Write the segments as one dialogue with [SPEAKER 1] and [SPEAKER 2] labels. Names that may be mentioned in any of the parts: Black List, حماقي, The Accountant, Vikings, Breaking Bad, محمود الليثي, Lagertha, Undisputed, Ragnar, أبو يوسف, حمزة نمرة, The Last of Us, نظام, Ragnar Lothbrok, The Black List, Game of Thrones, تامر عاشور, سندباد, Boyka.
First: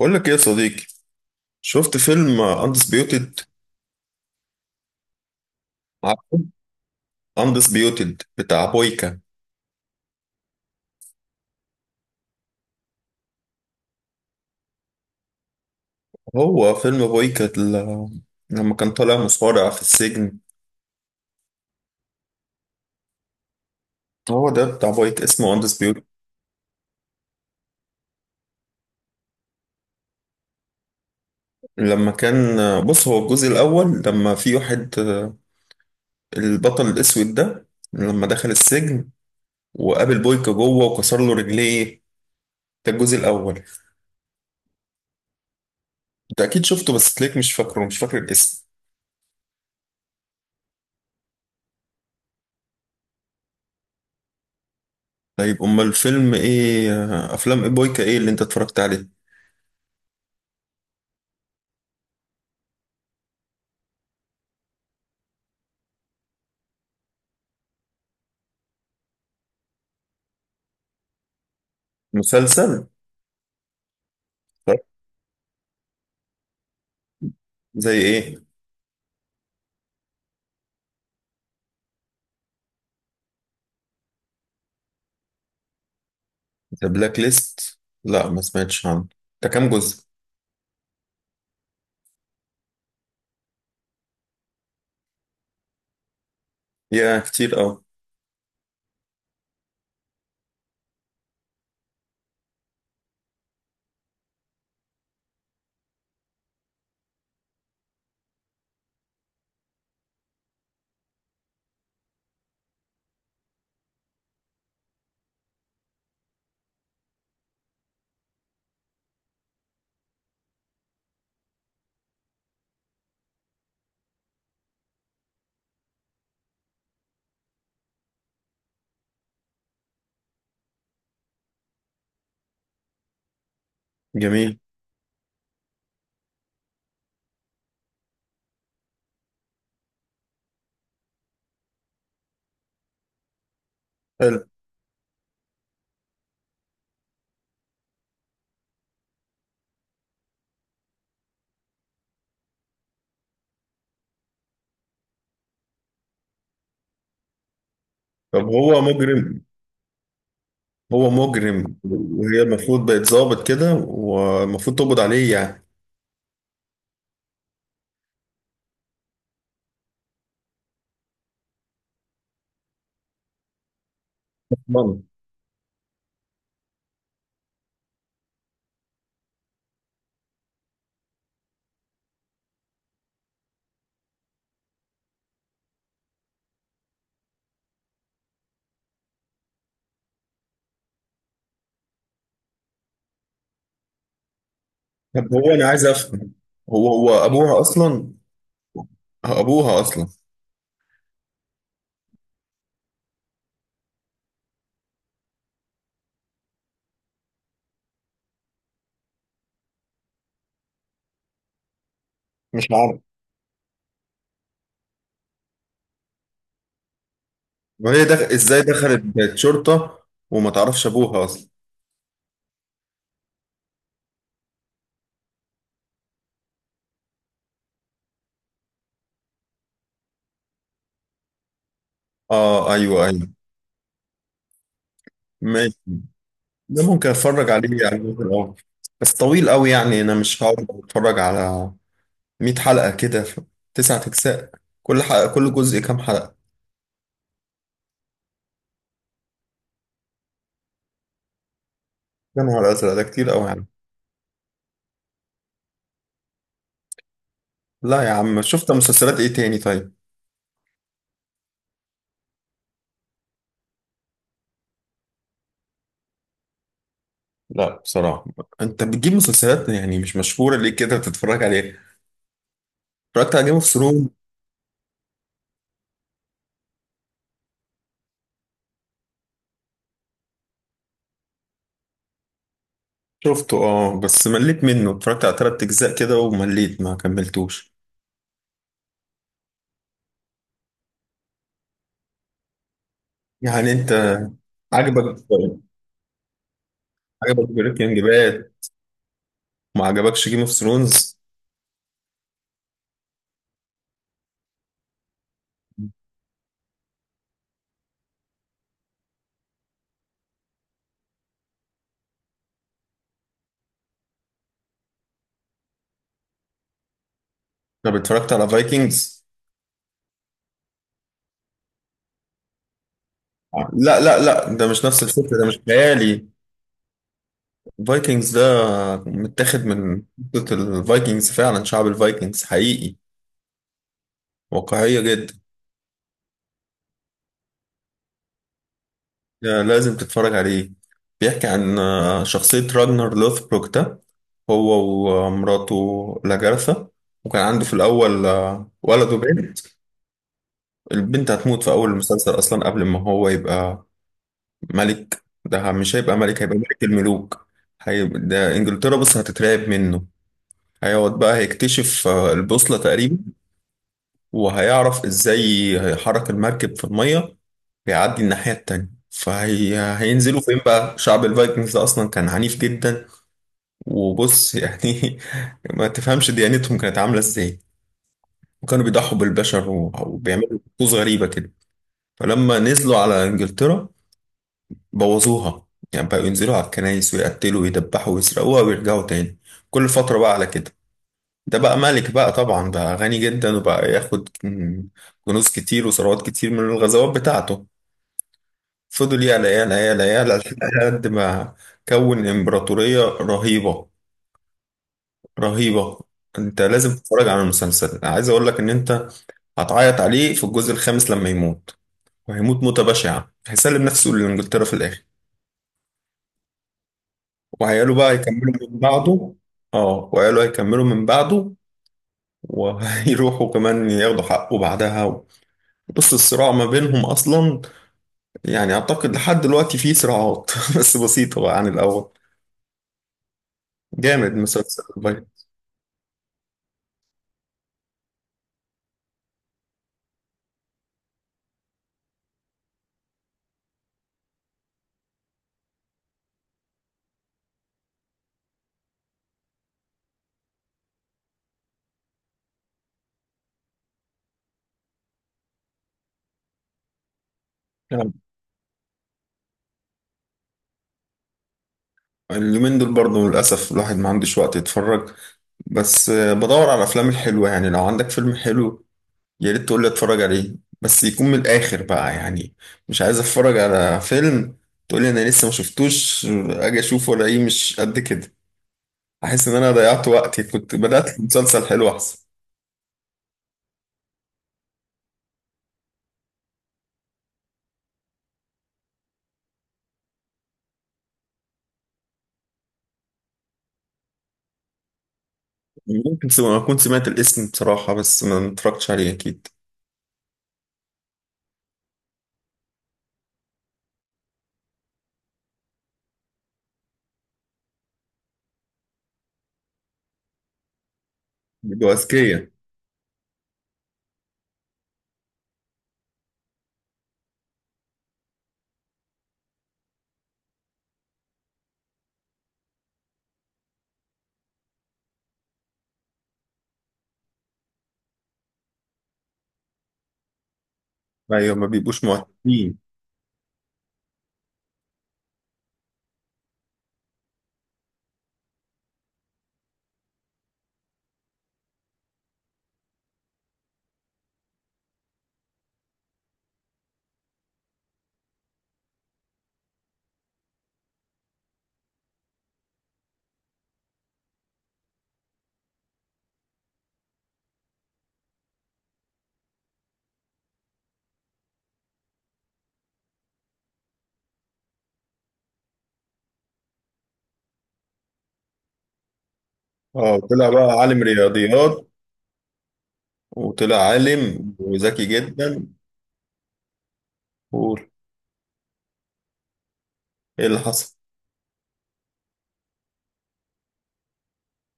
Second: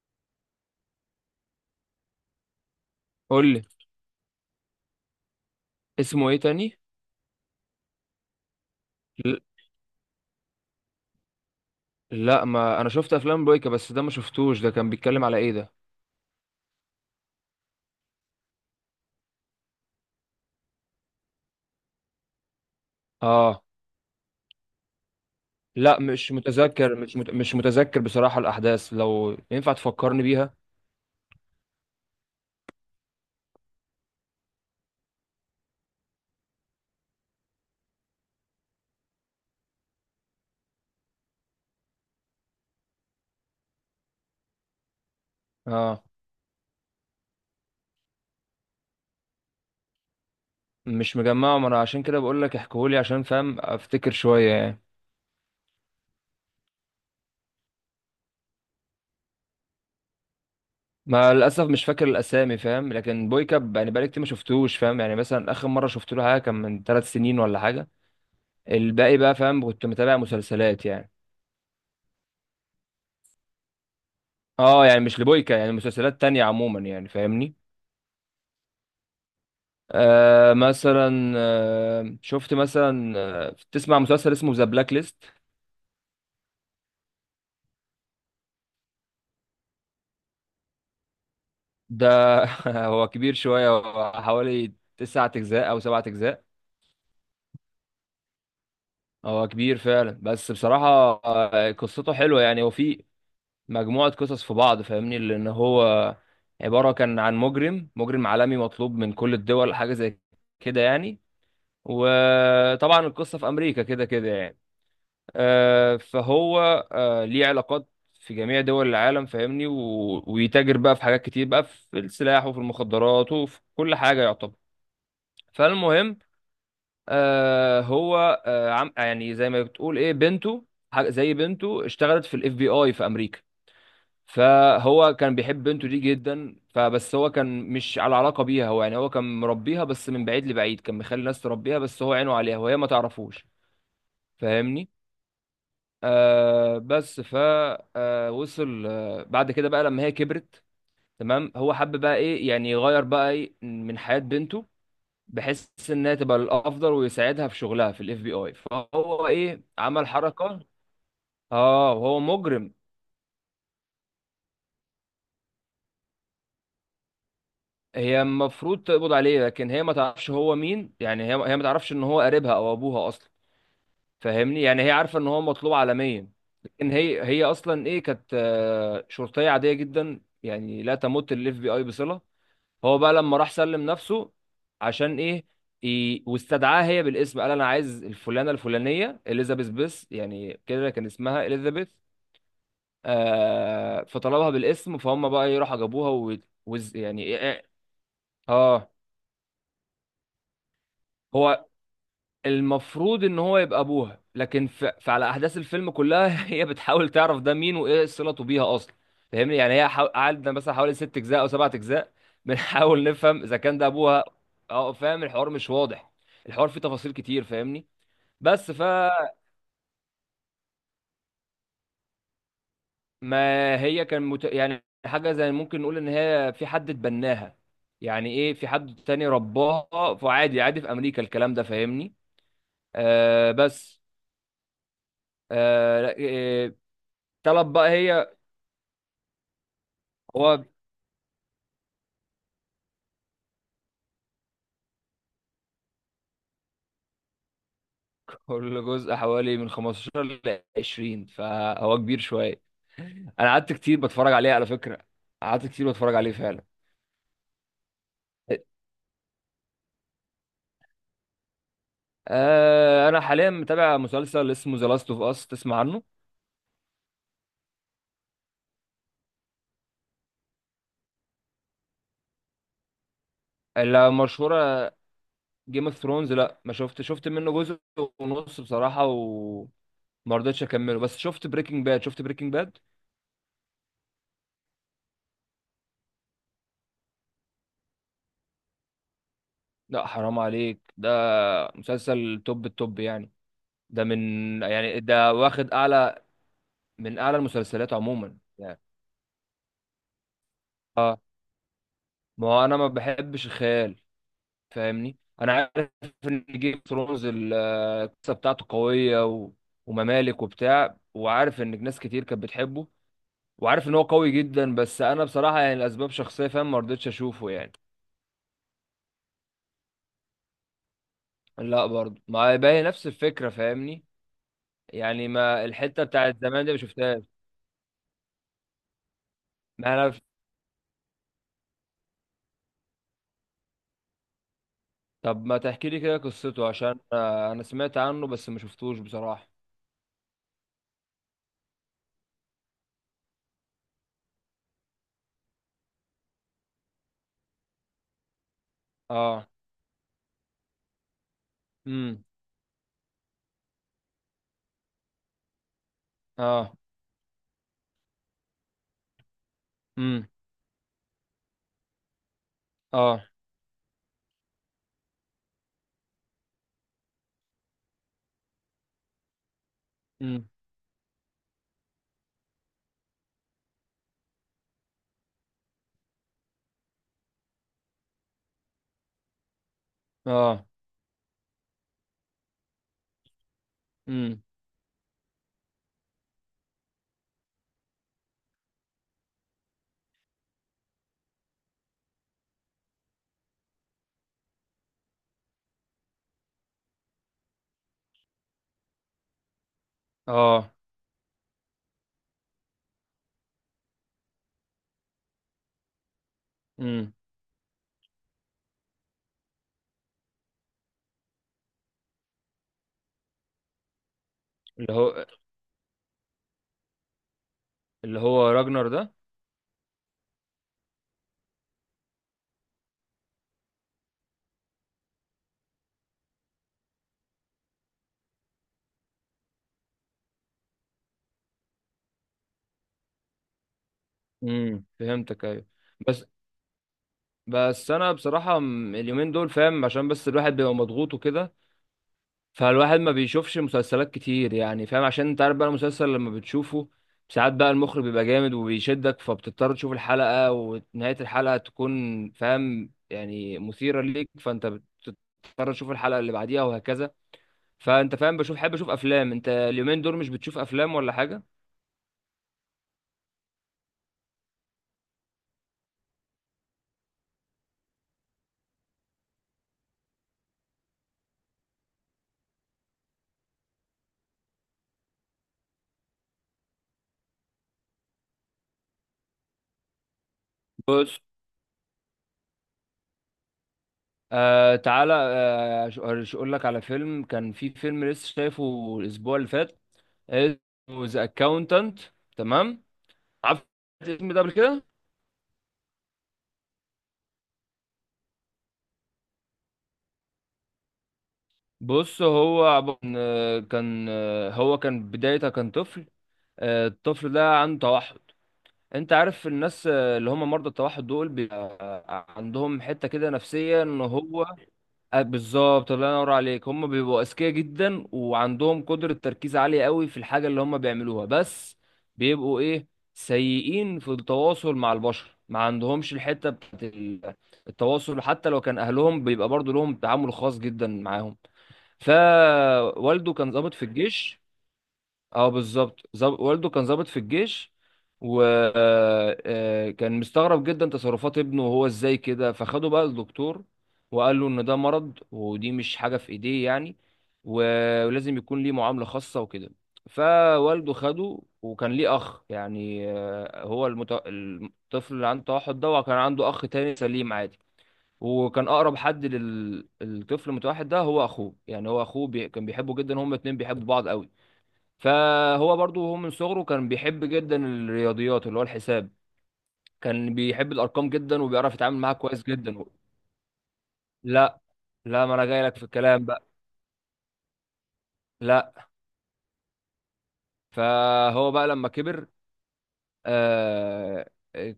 [SPEAKER 1] بقول لك ايه يا صديقي. شفت فيلم اندسبيوتد؟
[SPEAKER 2] قول لي، اسمه
[SPEAKER 1] عارفه.
[SPEAKER 2] ايه تاني؟
[SPEAKER 1] اندسبيوتد بتاع بويكا.
[SPEAKER 2] ل- لا، ما انا شفت افلام بويكا بس ده ما شفتوش. ده كان بيتكلم على ايه ده؟
[SPEAKER 1] هو فيلم بويكا لما كان طالع مصارع في السجن.
[SPEAKER 2] اه،
[SPEAKER 1] هو ده بتاع بويكا اسمه
[SPEAKER 2] لا
[SPEAKER 1] اندسبيوتد.
[SPEAKER 2] مش متذكر. مش متذكر بصراحة الاحداث، لو ينفع تفكرني بيها.
[SPEAKER 1] لما كان بص، هو الجزء الاول. لما في واحد، البطل الاسود ده، لما دخل السجن وقابل بويكا جوه وكسر له رجليه. ده الجزء الاول.
[SPEAKER 2] اه
[SPEAKER 1] انت اكيد شفته بس تلاقيك مش فاكر الاسم.
[SPEAKER 2] مش مجمعه، ما انا عشان كده بقول لك احكيهولي عشان فاهم افتكر شوية يعني.
[SPEAKER 1] طيب، امال الفيلم ايه، افلام إيه بويكا ايه اللي انت اتفرجت عليه؟
[SPEAKER 2] ما للاسف مش فاكر الاسامي، فاهم، لكن بويكا يعني بقالي كتير ما شفتوش، فاهم يعني، مثلا اخر مرة شفت له حاجة كان من ثلاث سنين ولا حاجة. الباقي بقى، فاهم، كنت متابع مسلسلات يعني.
[SPEAKER 1] مسلسل؟ طب
[SPEAKER 2] اه يعني مش لبويكا يعني، مسلسلات تانية عموما يعني، فاهمني؟
[SPEAKER 1] زي ايه؟
[SPEAKER 2] آه مثلا، شفت مثلا، تسمع مسلسل اسمه ذا بلاك ليست؟
[SPEAKER 1] ذا بلاك ليست؟ لا، ما سمعتش عنه. ده كام جزء؟
[SPEAKER 2] ده هو كبير شوية، هو حوالي تسعة أجزاء أو سبعة أجزاء.
[SPEAKER 1] يا كتير قوي.
[SPEAKER 2] هو كبير فعلا، بس بصراحة قصته حلوة يعني. هو في مجموعة قصص في بعض، فاهمني، لأن هو عبارة كان عن مجرم، مجرم عالمي مطلوب من كل الدول، حاجة زي كده يعني. وطبعا القصة في أمريكا كده كده يعني. فهو ليه علاقات في جميع دول العالم، فاهمني، ويتاجر بقى في حاجات كتير بقى، في السلاح وفي المخدرات وفي كل حاجة يعتبر. فالمهم، هو عم يعني زي ما بتقول ايه، بنته، حاجة زي بنته اشتغلت في الاف بي اي في امريكا.
[SPEAKER 1] جميل.
[SPEAKER 2] فهو كان بيحب بنته دي جدا، فبس هو كان مش على علاقة بيها. هو يعني هو كان مربيها بس من بعيد لبعيد، كان مخلي الناس تربيها بس هو عينه عليها وهي ما تعرفوش.
[SPEAKER 1] حلو.
[SPEAKER 2] فاهمني؟ آه بس ف آه وصل، بعد كده بقى لما هي كبرت، تمام، هو حب بقى ايه يعني يغير بقى ايه من حياة بنته، بحيث انها تبقى الافضل ويساعدها في شغلها في الاف بي
[SPEAKER 1] طب
[SPEAKER 2] اي،
[SPEAKER 1] هو
[SPEAKER 2] فهو
[SPEAKER 1] مجرم؟
[SPEAKER 2] ايه عمل حركة.
[SPEAKER 1] هو مجرم
[SPEAKER 2] اه وهو
[SPEAKER 1] وهي
[SPEAKER 2] مجرم،
[SPEAKER 1] المفروض بقت ظابط كده والمفروض تقبض عليه يعني.
[SPEAKER 2] هي المفروض تقبض عليه، لكن هي ما تعرفش هو مين يعني. هي ما تعرفش ان هو قريبها او ابوها اصلا، فاهمني يعني. هي
[SPEAKER 1] طبعاً.
[SPEAKER 2] عارفة ان هو مطلوب عالميا، لكن هي اصلا ايه كانت، شرطية عادية جدا يعني، لا تمت الاف بي اي بصلة. هو بقى لما راح سلم نفسه، عشان ايه؟ واستدعاها هي بالاسم، قال انا عايز الفلانه الفلانيه اليزابيث، بس يعني كده كان اسمها اليزابيث. آه، فطلبها بالاسم، فهم
[SPEAKER 1] طب هو،
[SPEAKER 2] بقى
[SPEAKER 1] انا
[SPEAKER 2] يروحوا
[SPEAKER 1] عايز
[SPEAKER 2] جابوها
[SPEAKER 1] افهم،
[SPEAKER 2] و...
[SPEAKER 1] هو
[SPEAKER 2] وز... يعني
[SPEAKER 1] هو
[SPEAKER 2] إيه...
[SPEAKER 1] ابوها
[SPEAKER 2] إيه،
[SPEAKER 1] اصلا؟
[SPEAKER 2] اه.
[SPEAKER 1] ابوها اصلا.
[SPEAKER 2] هو المفروض ان هو يبقى ابوها، لكن فعلى احداث الفيلم كلها هي بتحاول تعرف ده مين وايه صلته بيها اصلا. فاهمني يعني، قعدنا مثلا حوالي ست اجزاء او سبعة اجزاء
[SPEAKER 1] تعرف.
[SPEAKER 2] بنحاول نفهم اذا كان ده ابوها. اه فاهم، الحوار مش واضح، الحوار فيه تفاصيل كتير، فاهمني.
[SPEAKER 1] وهي ازاي
[SPEAKER 2] بس
[SPEAKER 1] دخلت
[SPEAKER 2] فما
[SPEAKER 1] بقت شرطة وما تعرفش ابوها اصلا؟
[SPEAKER 2] هي يعني حاجة زي ممكن نقول ان هي في حد اتبناها. يعني ايه، في حد تاني رباها، فعادي عادي في امريكا الكلام ده، فاهمني.
[SPEAKER 1] اه، ايوه، ايوه.
[SPEAKER 2] آه بس
[SPEAKER 1] ماشي.
[SPEAKER 2] لا،
[SPEAKER 1] ده ممكن اتفرج
[SPEAKER 2] طلب
[SPEAKER 1] عليه
[SPEAKER 2] بقى
[SPEAKER 1] يعني،
[SPEAKER 2] هي.
[SPEAKER 1] ممكن، اه. بس طويل قوي يعني، انا مش
[SPEAKER 2] هو
[SPEAKER 1] هقعد اتفرج على 100 حلقة كده في تسعة اجزاء. كل جزء كام حلقة؟
[SPEAKER 2] كل جزء حوالي من 15 ل 20، فهو كبير
[SPEAKER 1] يا
[SPEAKER 2] شويه.
[SPEAKER 1] نهار ازرق، ده كتير قوي
[SPEAKER 2] انا
[SPEAKER 1] يعني.
[SPEAKER 2] قعدت كتير بتفرج عليه على فكره، قعدت كتير بتفرج عليه فعلا.
[SPEAKER 1] لا يا عم، شفت مسلسلات ايه تاني طيب؟
[SPEAKER 2] آه انا حاليا متابع مسلسل اسمه ذا لاست اوف اس، تسمع عنه؟
[SPEAKER 1] لا بصراحة. انت بتجيب مسلسلات يعني مش مشهورة، ليه كده بتتفرج عليها؟ اتفرجت على جيم اوف ثرونز؟
[SPEAKER 2] اللي مشهوره جيم اوف ثرونز؟ لا ما شفت، شفت منه جزء ونص بصراحه وما رضيتش اكمله. بس شفت بريكنج باد، شفت بريكنج باد.
[SPEAKER 1] شفته، اه، بس مليت منه، اتفرجت على تلات اجزاء كده ومليت ما كملتوش.
[SPEAKER 2] لا حرام عليك، ده مسلسل توب التوب يعني،
[SPEAKER 1] يعني انت
[SPEAKER 2] ده من يعني
[SPEAKER 1] عجبك؟
[SPEAKER 2] ده واخد اعلى، من اعلى
[SPEAKER 1] عجبك
[SPEAKER 2] المسلسلات
[SPEAKER 1] بريكنج
[SPEAKER 2] عموما
[SPEAKER 1] باد؟
[SPEAKER 2] يعني.
[SPEAKER 1] ما عجبكش جيم اوف ثرونز؟
[SPEAKER 2] آه، ما هو انا ما بحبش الخيال، فاهمني. انا عارف ان جيم اوف ثرونز القصه بتاعته قويه وممالك وبتاع، وعارف ان ناس كتير كانت بتحبه، وعارف ان هو قوي جدا، بس انا بصراحه يعني الاسباب شخصيه، فاهم، ما رضيتش اشوفه يعني.
[SPEAKER 1] طب اتفرجت على فايكنجز؟
[SPEAKER 2] لا برضه ما باهي، نفس الفكره،
[SPEAKER 1] لا،
[SPEAKER 2] فاهمني،
[SPEAKER 1] لا، لا، ده مش نفس
[SPEAKER 2] يعني
[SPEAKER 1] الفكرة، ده مش
[SPEAKER 2] ما الحته
[SPEAKER 1] خيالي.
[SPEAKER 2] بتاعت زمان دي ما شفتهاش.
[SPEAKER 1] فايكنجز ده متاخد
[SPEAKER 2] ما
[SPEAKER 1] من
[SPEAKER 2] انا
[SPEAKER 1] قصة الفايكنجز فعلا، شعب الفايكنجز حقيقي. واقعية جدا.
[SPEAKER 2] طب ما تحكي لي كده قصته، عشان انا سمعت عنه بس ما شفتوش بصراحه.
[SPEAKER 1] ده لازم تتفرج عليه. بيحكي عن شخصية راجنر لوثبروك ده. هو ومراته لاجارثا. وكان عنده في الأول ولد
[SPEAKER 2] اه.
[SPEAKER 1] وبنت. البنت هتموت في أول
[SPEAKER 2] امم
[SPEAKER 1] المسلسل أصلا قبل ما هو يبقى ملك. ده مش هيبقى ملك، هيبقى
[SPEAKER 2] اه.
[SPEAKER 1] ملك الملوك. هيبقى ده إنجلترا بس هتترعب منه.
[SPEAKER 2] امم
[SPEAKER 1] هيقعد بقى هيكتشف البوصلة تقريبا.
[SPEAKER 2] اه.
[SPEAKER 1] وهيعرف ازاي هيحرك المركب في المية ويعدي الناحية التانية، فهي هينزلوا
[SPEAKER 2] امم
[SPEAKER 1] فين بقى. شعب الفايكنجز ده اصلا كان عنيف جدا. وبص يعني ما تفهمش ديانتهم كانت عاملة ازاي. وكانوا بيضحوا بالبشر وبيعملوا
[SPEAKER 2] اه.
[SPEAKER 1] طقوس غريبة كده. فلما نزلوا على انجلترا
[SPEAKER 2] امم
[SPEAKER 1] بوظوها. يعني بقوا ينزلوا على الكنايس ويقتلوا ويدبحوا ويسرقوها ويرجعوا تاني، كل فترة بقى على كده. ده بقى ملك بقى، طبعا بقى غني جدا وبقى ياخد كنوز كتير وثروات كتير من الغزوات بتاعته. فضل يعلى يعلى يعلى يعلى
[SPEAKER 2] اه.
[SPEAKER 1] لحد ما كون إمبراطورية رهيبة، رهيبة. انت لازم
[SPEAKER 2] امم
[SPEAKER 1] تتفرج على المسلسل، عايز اقول لك ان انت هتعيط عليه في الجزء الخامس لما يموت. وهيموت موتة بشعة، هيسلم نفسه لإنجلترا في
[SPEAKER 2] اللي
[SPEAKER 1] الآخر.
[SPEAKER 2] هو،
[SPEAKER 1] وعياله بقى
[SPEAKER 2] اللي هو
[SPEAKER 1] هيكملوا من
[SPEAKER 2] راجنر ده.
[SPEAKER 1] بعده. اه، وعياله هيكملوا من بعده وهيروحوا كمان ياخدوا حقه بعدها. بص، الصراع ما بينهم أصلا يعني، اعتقد لحد دلوقتي في صراعات بس بسيطة بقى عن الاول. جامد مسلسل
[SPEAKER 2] فهمتك،
[SPEAKER 1] البايت.
[SPEAKER 2] ايوه. بس، بس انا بصراحه اليومين دول، فاهم، عشان بس الواحد بيبقى مضغوط وكده، فالواحد ما بيشوفش مسلسلات كتير يعني، فاهم، عشان انت عارف بقى المسلسل لما بتشوفه ساعات بقى المخرج بيبقى جامد وبيشدك، فبتضطر تشوف الحلقه ونهايه الحلقه تكون فاهم يعني مثيره ليك، فانت بتضطر تشوف الحلقه اللي بعديها وهكذا.
[SPEAKER 1] يعني
[SPEAKER 2] فانت فاهم، بشوف، حابب اشوف افلام. انت اليومين دول مش بتشوف افلام ولا حاجه؟
[SPEAKER 1] اليومين دول برضه للأسف الواحد ما عندوش وقت يتفرج. بس بدور على الأفلام الحلوة يعني، لو عندك فيلم حلو يا ريت تقول لي اتفرج عليه. بس يكون من الآخر بقى يعني. مش عايز اتفرج على فيلم تقول لي أنا لسه ما شفتوش، أجي أشوفه ألاقيه مش قد كده. أحس إن أنا ضيعت وقتي، كنت بدأت مسلسل حلو أحسن.
[SPEAKER 2] آه تعالى، اقول لك على فيلم، كان في فيلم لسه شايفه الاسبوع اللي فات، اسمه ذا اكاونتنت. تمام؟ عارف الاسم ده قبل كده؟
[SPEAKER 1] ممكن أكون سمعت الاسم بصراحة بس ما اتفرجتش عليه أكيد.
[SPEAKER 2] بص، هو كان، هو كان بدايته كان طفل. الطفل ده عنده توحد. انت عارف الناس اللي هم مرضى التوحد دول بيبقى
[SPEAKER 1] أذكية.
[SPEAKER 2] عندهم حتة كده نفسية، ان هو، بالظبط، الله ينور عليك. هم بيبقوا اذكياء جدا وعندهم قدرة تركيز عالية قوي في الحاجة اللي هم بيعملوها، بس بيبقوا ايه، سيئين في التواصل مع البشر، ما عندهمش الحتة بتاعت التواصل، حتى لو كان اهلهم بيبقى برضو لهم تعامل خاص جدا معاهم.
[SPEAKER 1] ايوه، ما بيبقوش مهتمين.
[SPEAKER 2] فوالده كان ضابط في الجيش. اه بالظبط، والده كان ضابط في الجيش، وكان مستغرب جدا تصرفات ابنه وهو ازاي كده، فخده بقى للدكتور وقال له ان ده مرض، ودي مش حاجة في ايديه يعني، ولازم يكون ليه معاملة خاصة وكده. فوالده خده، وكان ليه اخ يعني، هو الطفل اللي عنده توحد ده، وكان عنده اخ تاني سليم عادي، وكان اقرب حد للطفل المتوحد ده هو اخوه. يعني هو اخوه كان بيحبه جدا، هما الاتنين بيحبوا بعض قوي. فهو برضو هو من صغره كان بيحب جدا الرياضيات، اللي هو الحساب،
[SPEAKER 1] اه
[SPEAKER 2] كان
[SPEAKER 1] طلع بقى
[SPEAKER 2] بيحب
[SPEAKER 1] عالم
[SPEAKER 2] الارقام جدا وبيعرف
[SPEAKER 1] رياضيات.
[SPEAKER 2] يتعامل معاها كويس جدا.
[SPEAKER 1] وطلع عالم
[SPEAKER 2] لا،
[SPEAKER 1] وذكي
[SPEAKER 2] لا ما انا جاي
[SPEAKER 1] جدا.
[SPEAKER 2] لك في الكلام بقى.
[SPEAKER 1] قول.
[SPEAKER 2] لا.
[SPEAKER 1] ايه اللي حصل؟
[SPEAKER 2] فهو بقى لما كبر، آه،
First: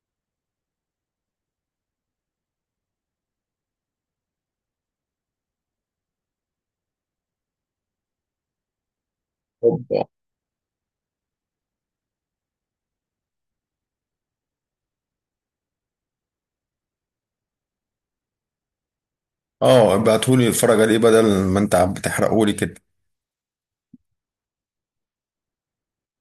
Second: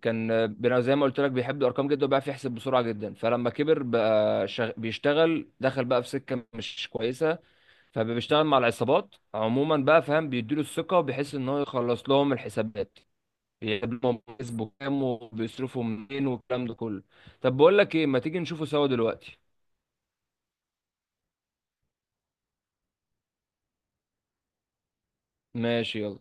[SPEAKER 2] كان زي ما قلت لك بيحب الارقام جدا وبيعرف يحسب بسرعه جدا. فلما كبر بقى بيشتغل، دخل بقى في سكه مش كويسه، فبيشتغل مع العصابات عموما بقى،
[SPEAKER 1] اوبا.
[SPEAKER 2] فاهم، بيديله الثقه وبيحس ان هو يخلص لهم الحسابات، يضمن بيسبو كام وبيصرفوا منين والكلام ده كله. طب بقول لك ايه، ما تيجي نشوفه سوا دلوقتي؟
[SPEAKER 1] اه، ابعتهولي اتفرج عليه بدل ما انت عم بتحرقهولي كده.
[SPEAKER 2] ماشي، يلا.